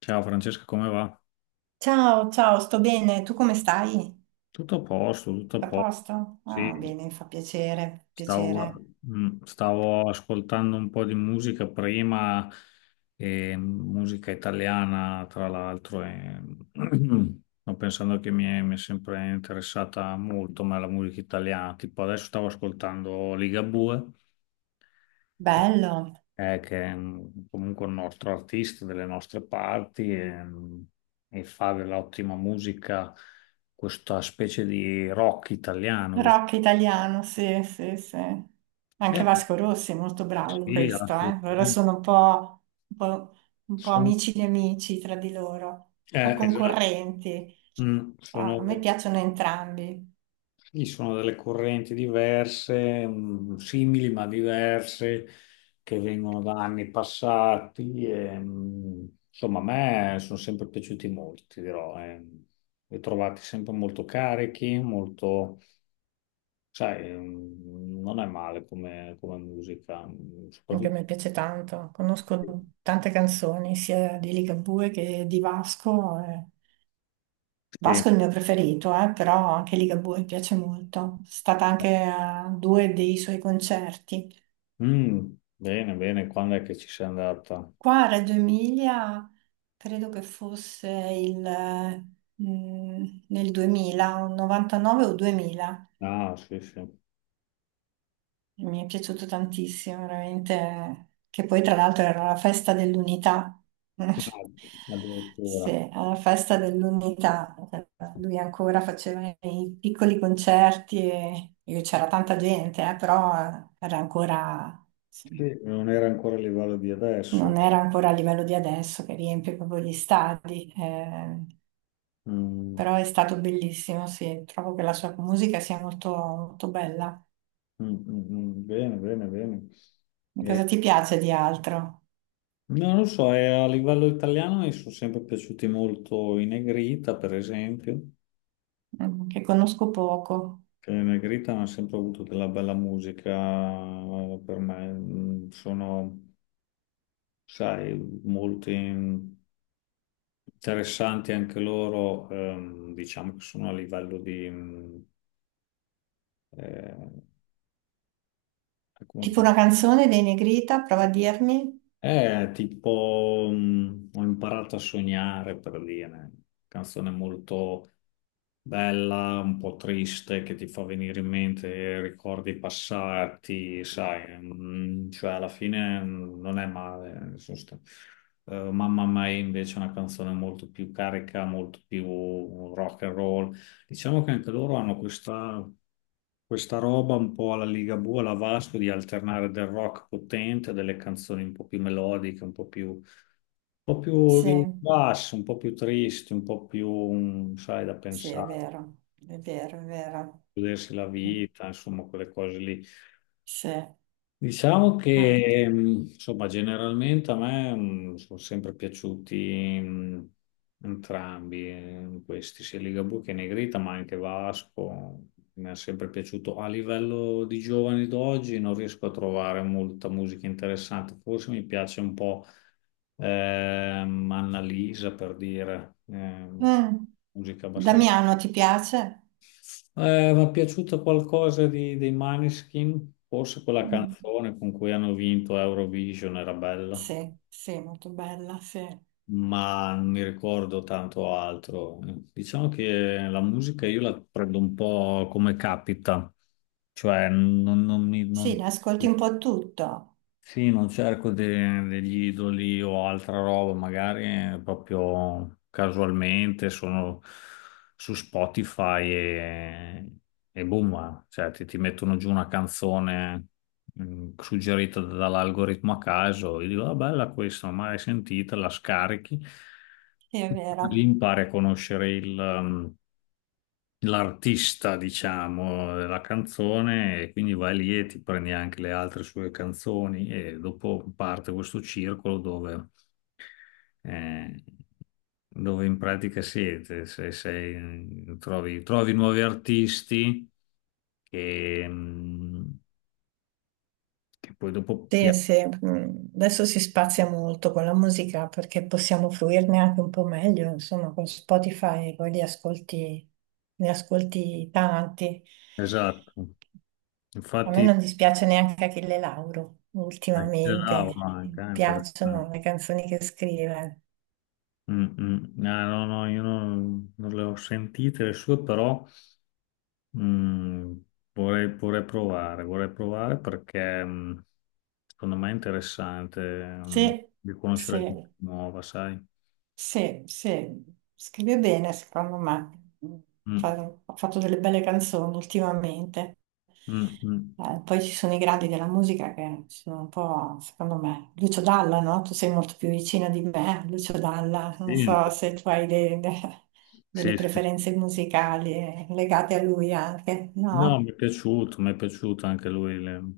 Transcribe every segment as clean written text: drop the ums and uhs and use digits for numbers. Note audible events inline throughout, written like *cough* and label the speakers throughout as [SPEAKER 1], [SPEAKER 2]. [SPEAKER 1] Ciao Francesca, come va?
[SPEAKER 2] Ciao, ciao, sto bene. Tu come stai?
[SPEAKER 1] Tutto a posto, tutto a
[SPEAKER 2] A
[SPEAKER 1] posto.
[SPEAKER 2] posto? Ah,
[SPEAKER 1] Sì,
[SPEAKER 2] bene, fa piacere,
[SPEAKER 1] stavo,
[SPEAKER 2] piacere.
[SPEAKER 1] stavo ascoltando un po' di musica prima, e musica italiana tra l'altro, e *clears throat* sto pensando che mi è sempre interessata molto ma la musica italiana. Tipo adesso stavo ascoltando Ligabue
[SPEAKER 2] Bello.
[SPEAKER 1] comunque un nostro artista delle nostre parti e fa dell'ottima musica, questa specie di rock italiano.
[SPEAKER 2] Rock italiano, sì, sì, sì. Anche
[SPEAKER 1] Eh,
[SPEAKER 2] Vasco Rossi è molto bravo in
[SPEAKER 1] sì,
[SPEAKER 2] questo, eh. Loro
[SPEAKER 1] assolutamente.
[SPEAKER 2] sono un po'
[SPEAKER 1] Sono-
[SPEAKER 2] amici di amici tra di loro, un po'
[SPEAKER 1] esatto.
[SPEAKER 2] concorrenti.
[SPEAKER 1] Mm,
[SPEAKER 2] Ah,
[SPEAKER 1] sono
[SPEAKER 2] a me piacciono entrambi.
[SPEAKER 1] Ci sono delle correnti diverse, simili ma diverse, che vengono da anni passati. E, insomma, a me sono sempre piaciuti molto, ti dirò. Eh. Li ho trovati sempre molto carichi, molto, sai, non è male come musica,
[SPEAKER 2] Anche a
[SPEAKER 1] soprattutto.
[SPEAKER 2] me piace tanto. Conosco tante canzoni, sia di Ligabue che di Vasco.
[SPEAKER 1] Sì.
[SPEAKER 2] Vasco è il mio preferito, però anche Ligabue mi piace molto. Sono stata anche a due dei suoi concerti.
[SPEAKER 1] Mm, bene, bene, quando è che ci sei andata?
[SPEAKER 2] Qua a Reggio Emilia credo che fosse nel 2000, un 99 o 2000.
[SPEAKER 1] Ah, sì, sì.
[SPEAKER 2] Mi è piaciuto tantissimo, veramente. Che poi, tra l'altro, era la festa dell'unità. *laughs*
[SPEAKER 1] Ah,
[SPEAKER 2] Sì,
[SPEAKER 1] addirittura.
[SPEAKER 2] alla festa dell'unità. Lui ancora faceva i piccoli concerti e c'era tanta gente, però era ancora, sì,
[SPEAKER 1] Sì, non era ancora a livello di adesso.
[SPEAKER 2] non era ancora a livello di adesso che riempie proprio gli stadi.
[SPEAKER 1] Mm,
[SPEAKER 2] Però è stato bellissimo, sì. Trovo che la sua musica sia molto, molto bella.
[SPEAKER 1] mm, mm, mm. Bene, bene, bene. Eh,
[SPEAKER 2] Cosa ti piace di altro?
[SPEAKER 1] no, non lo so, a livello italiano mi sono sempre piaciuti molto i Negrita, per esempio,
[SPEAKER 2] Mm, che conosco poco.
[SPEAKER 1] che i Negrita hanno sempre avuto della bella musica, per me. Mm, Sono, sai, molto interessanti anche loro, diciamo che sono a livello di, eh,
[SPEAKER 2] Tipo
[SPEAKER 1] come.
[SPEAKER 2] una canzone dei Negrita, prova a dirmi?
[SPEAKER 1] Tipo, ho imparato a sognare, per dire, canzone molto bella, un po' triste, che ti fa venire in mente ricordi passati, sai, cioè alla fine non è male. Nel senso, Mamma Mia invece è una canzone molto più carica, molto più rock and roll. Diciamo che anche loro hanno questa roba un po' alla Ligabue, alla Vasco, di alternare del rock potente, a delle canzoni un po' più melodiche, un po' più
[SPEAKER 2] Sì,
[SPEAKER 1] di basso, un po' più tristi, un po' più, mm, sai, da
[SPEAKER 2] sì, è
[SPEAKER 1] pensare,
[SPEAKER 2] vero, è vero.
[SPEAKER 1] godersi la vita, insomma, quelle cose lì.
[SPEAKER 2] Sì.
[SPEAKER 1] Diciamo
[SPEAKER 2] Ah.
[SPEAKER 1] che, insomma, generalmente a me sono sempre piaciuti entrambi, questi, sia Ligabue che Negrita, ma anche Vasco. Mi è sempre piaciuto. A livello di giovani d'oggi non riesco a trovare molta musica interessante. Forse mi piace un po' Annalisa, per dire,
[SPEAKER 2] Mm.
[SPEAKER 1] musica abbastanza,
[SPEAKER 2] Damiano, ti piace?
[SPEAKER 1] mi è piaciuto qualcosa dei Maneskin, forse quella
[SPEAKER 2] Mm.
[SPEAKER 1] canzone con cui hanno vinto Eurovision era bella,
[SPEAKER 2] Sì, sì, molto bella, sì.
[SPEAKER 1] ma non mi ricordo tanto altro. Diciamo che la musica io la prendo un po' come capita, cioè non mi...
[SPEAKER 2] Sì,
[SPEAKER 1] non-
[SPEAKER 2] ne ascolti un po' tutto,
[SPEAKER 1] Sì, non cerco degli idoli o altra roba, magari proprio casualmente sono su Spotify e boom, eh. Cioè ti mettono giù una canzone suggerita dall'algoritmo a caso, io dico, ah, bella questa, non l'ho mai sentita, la scarichi,
[SPEAKER 2] sì, è
[SPEAKER 1] lì
[SPEAKER 2] vero.
[SPEAKER 1] impari a conoscere il, mm, l'artista, diciamo, della canzone, e quindi vai lì e ti prendi anche le altre sue canzoni e dopo parte questo circolo dove, eh, dove in pratica siete, se sei, trovi nuovi artisti che, mh, che poi dopo
[SPEAKER 2] Sì,
[SPEAKER 1] piacciono.
[SPEAKER 2] sì, mm, adesso si spazia molto con la musica perché possiamo fruirne anche un po' meglio, insomma, con Spotify poi li ascolti, ne ascolti tanti.
[SPEAKER 1] Esatto,
[SPEAKER 2] A me
[SPEAKER 1] infatti
[SPEAKER 2] non dispiace neanche Achille Lauro
[SPEAKER 1] c'è
[SPEAKER 2] ultimamente,
[SPEAKER 1] Laura anche,
[SPEAKER 2] mi
[SPEAKER 1] interessante.
[SPEAKER 2] piacciono le canzoni che scrive.
[SPEAKER 1] Mm, mm. Ah, no, no, io non le ho sentite le sue, però... Mm, Vorrei provare, vorrei provare perché mm, secondo me è interessante mm,
[SPEAKER 2] Sì,
[SPEAKER 1] di conoscere gente
[SPEAKER 2] sì.
[SPEAKER 1] nuova, sai?
[SPEAKER 2] Sì, sì, scrive bene, secondo me.
[SPEAKER 1] Mm,
[SPEAKER 2] Fa- Ha fatto delle belle canzoni ultimamente.
[SPEAKER 1] mm, mm.
[SPEAKER 2] Poi ci sono i gradi della musica che sono un po', secondo me, Lucio Dalla, no? Tu sei molto più vicina di me, Lucio Dalla. Non
[SPEAKER 1] Sì,
[SPEAKER 2] so se tu hai delle
[SPEAKER 1] sì, sì.
[SPEAKER 2] preferenze musicali legate a lui anche,
[SPEAKER 1] No,
[SPEAKER 2] no?
[SPEAKER 1] mi è piaciuto anche lui,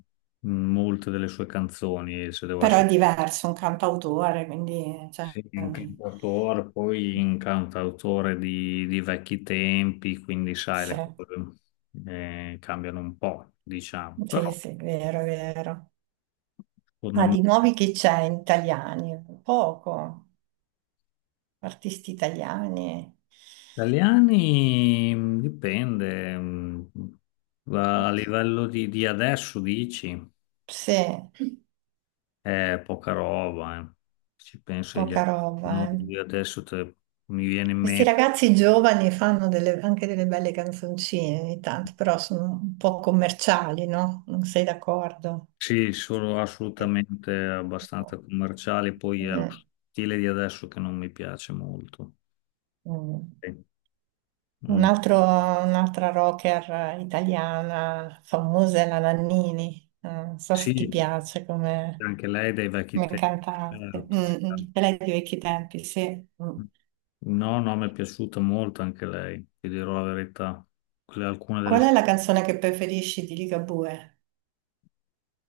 [SPEAKER 1] molte delle sue canzoni, se devo
[SPEAKER 2] Però è
[SPEAKER 1] essere
[SPEAKER 2] diverso, un cantautore, quindi... Cioè,
[SPEAKER 1] sì, un cantautore, poi un cantautore di vecchi tempi, quindi sai,
[SPEAKER 2] sì,
[SPEAKER 1] le cose cambiano un po', diciamo, però
[SPEAKER 2] sì, sì, vero, vero.
[SPEAKER 1] secondo
[SPEAKER 2] Ah,
[SPEAKER 1] me.
[SPEAKER 2] di nuovi che c'è in italiani? Poco. Artisti italiani.
[SPEAKER 1] Italiani, dipende, a livello di adesso dici,
[SPEAKER 2] Sì,
[SPEAKER 1] è poca roba, eh. Ci penso agli
[SPEAKER 2] poca roba.
[SPEAKER 1] no, di adesso te- Mi viene in
[SPEAKER 2] Questi
[SPEAKER 1] mente,
[SPEAKER 2] ragazzi giovani fanno anche delle belle canzoncine ogni tanto, però sono un po' commerciali, no? Non sei d'accordo?
[SPEAKER 1] sì, sono
[SPEAKER 2] Eh,
[SPEAKER 1] assolutamente abbastanza commerciali, poi è lo
[SPEAKER 2] Mm,
[SPEAKER 1] stile di adesso che non mi piace molto.
[SPEAKER 2] mm.
[SPEAKER 1] Sì, mm,
[SPEAKER 2] Un'altra rocker italiana famosa è la Nannini. Non so se ti
[SPEAKER 1] sì,
[SPEAKER 2] piace come...
[SPEAKER 1] anche lei dai vecchi
[SPEAKER 2] Come
[SPEAKER 1] tempi,
[SPEAKER 2] cantante.
[SPEAKER 1] certo,
[SPEAKER 2] Mm, mm.
[SPEAKER 1] certo.
[SPEAKER 2] E lei di vecchi tempi, sì. Mm.
[SPEAKER 1] No, no, mi è piaciuta molto anche lei, ti dirò la verità. Alcune delle
[SPEAKER 2] Qual è
[SPEAKER 1] sue...
[SPEAKER 2] la canzone che preferisci di Ligabue?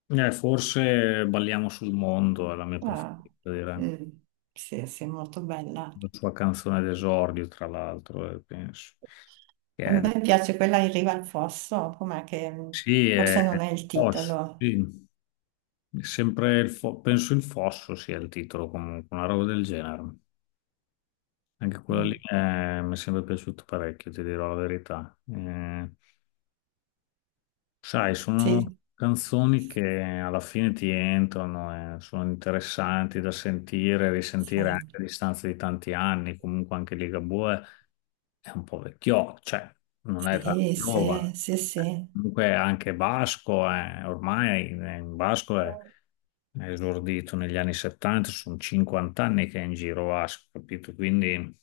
[SPEAKER 1] Forse Balliamo sul mondo è la mia
[SPEAKER 2] Ah,
[SPEAKER 1] preferita, direi.
[SPEAKER 2] mm. Sì, sì, molto bella.
[SPEAKER 1] La sua canzone d'esordio, tra l'altro, penso. Che
[SPEAKER 2] A
[SPEAKER 1] è-
[SPEAKER 2] me piace quella In riva al fosso,
[SPEAKER 1] Sì, è...
[SPEAKER 2] forse non è il
[SPEAKER 1] Fosso,
[SPEAKER 2] titolo.
[SPEAKER 1] sì. È sempre penso il Fosso sia il titolo, comunque, una roba del genere. Anche quella lì
[SPEAKER 2] Mm.
[SPEAKER 1] mi è sempre piaciuta parecchio, ti dirò la verità. Sai, sono
[SPEAKER 2] Sì,
[SPEAKER 1] canzoni che alla fine ti entrano e sono interessanti da sentire, e risentire anche a
[SPEAKER 2] sì,
[SPEAKER 1] distanza di tanti anni. Comunque anche Ligabue è un po' vecchio, cioè non è tanto
[SPEAKER 2] sì,
[SPEAKER 1] giovane.
[SPEAKER 2] sì, sì,
[SPEAKER 1] Comunque anche Vasco è, ormai
[SPEAKER 2] sì.
[SPEAKER 1] è esordito negli anni 70, sono 50 anni che è in giro Vasco, capito? Quindi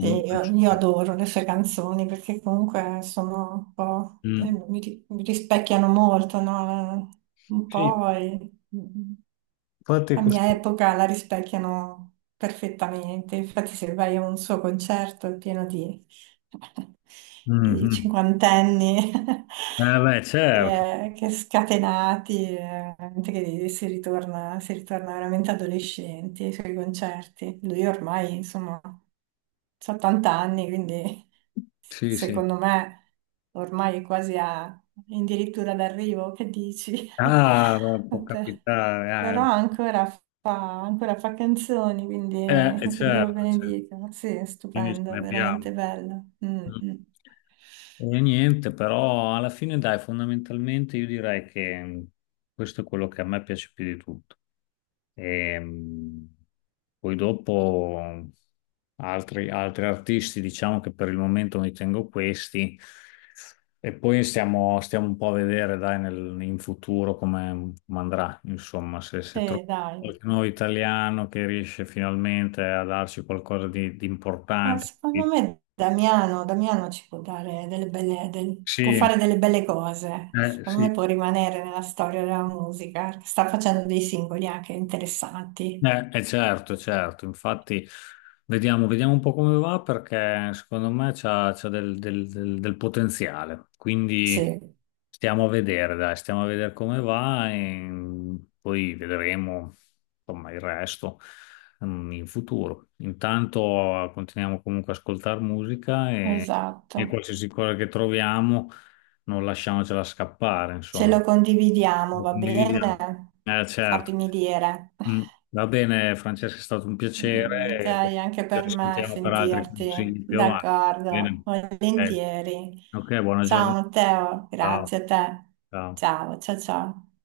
[SPEAKER 2] Sì, io adoro le sue canzoni perché comunque sono un po',
[SPEAKER 1] Mm.
[SPEAKER 2] mi rispecchiano molto, no? Un
[SPEAKER 1] Sì,
[SPEAKER 2] po' e- mm,
[SPEAKER 1] infatti
[SPEAKER 2] la mia
[SPEAKER 1] questo...
[SPEAKER 2] epoca la rispecchiano perfettamente, infatti se vai a un suo concerto è pieno di, *laughs* di
[SPEAKER 1] Mhm.
[SPEAKER 2] cinquantenni
[SPEAKER 1] Eh beh,
[SPEAKER 2] *laughs*
[SPEAKER 1] certo,
[SPEAKER 2] che scatenati, gente che si ritorna veramente adolescenti ai suoi concerti. Lui ormai, insomma, ha 80 anni, quindi
[SPEAKER 1] sì, sì.
[SPEAKER 2] secondo me ormai è quasi a, addirittura d'arrivo, che dici? *laughs*
[SPEAKER 1] Ah, ma può
[SPEAKER 2] A te. Però
[SPEAKER 1] capitare.
[SPEAKER 2] ancora ancora fa canzoni,
[SPEAKER 1] Eh,
[SPEAKER 2] quindi *laughs* che Dio lo
[SPEAKER 1] certo, certo.
[SPEAKER 2] benedica. Sì, è
[SPEAKER 1] Quindi ce ne
[SPEAKER 2] stupendo,
[SPEAKER 1] abbiamo.
[SPEAKER 2] veramente bello. Mm,
[SPEAKER 1] Mm.
[SPEAKER 2] mm.
[SPEAKER 1] E niente, però alla fine, dai, fondamentalmente io direi che questo è quello che a me piace più di tutto. Ehm, poi dopo altri artisti, diciamo che per il momento mi tengo questi. E poi stiamo un po' a vedere, dai, nel- in futuro come andrà, insomma, se
[SPEAKER 2] Sì,
[SPEAKER 1] troviamo
[SPEAKER 2] dai.
[SPEAKER 1] qualche nuovo italiano che riesce finalmente a darci qualcosa di
[SPEAKER 2] Ah,
[SPEAKER 1] importante.
[SPEAKER 2] secondo me Damiano, Damiano ci può dare può
[SPEAKER 1] Sì,
[SPEAKER 2] fare delle belle cose. Secondo me
[SPEAKER 1] sì.
[SPEAKER 2] può rimanere nella storia della musica. Sta facendo dei singoli anche interessanti.
[SPEAKER 1] Certo, certo, infatti vediamo un po' come va perché secondo me c'ha del, del potenziale, quindi
[SPEAKER 2] Sì,
[SPEAKER 1] stiamo a vedere, dai, stiamo a vedere come va e poi vedremo insomma il resto mm, in futuro. Intanto continuiamo comunque a ascoltare musica
[SPEAKER 2] esatto.
[SPEAKER 1] e qualsiasi cosa che troviamo non lasciamocela scappare,
[SPEAKER 2] Ce
[SPEAKER 1] insomma.
[SPEAKER 2] lo condividiamo,
[SPEAKER 1] Lo
[SPEAKER 2] va
[SPEAKER 1] condividiamo.
[SPEAKER 2] bene?
[SPEAKER 1] Certo.
[SPEAKER 2] Sappimi dire.
[SPEAKER 1] Mm.
[SPEAKER 2] *laughs*
[SPEAKER 1] Va bene, Francesca, è stato un
[SPEAKER 2] Mm, ok,
[SPEAKER 1] piacere.
[SPEAKER 2] anche
[SPEAKER 1] Ci
[SPEAKER 2] per me
[SPEAKER 1] sentiamo per altri
[SPEAKER 2] sentirti,
[SPEAKER 1] consigli più avanti. Bene.
[SPEAKER 2] d'accordo,
[SPEAKER 1] Eh,
[SPEAKER 2] volentieri.
[SPEAKER 1] Ok, buona
[SPEAKER 2] Ciao
[SPEAKER 1] giornata.
[SPEAKER 2] Matteo,
[SPEAKER 1] Ciao.
[SPEAKER 2] grazie a te.
[SPEAKER 1] Ciao.
[SPEAKER 2] Ciao, ciao, ciao.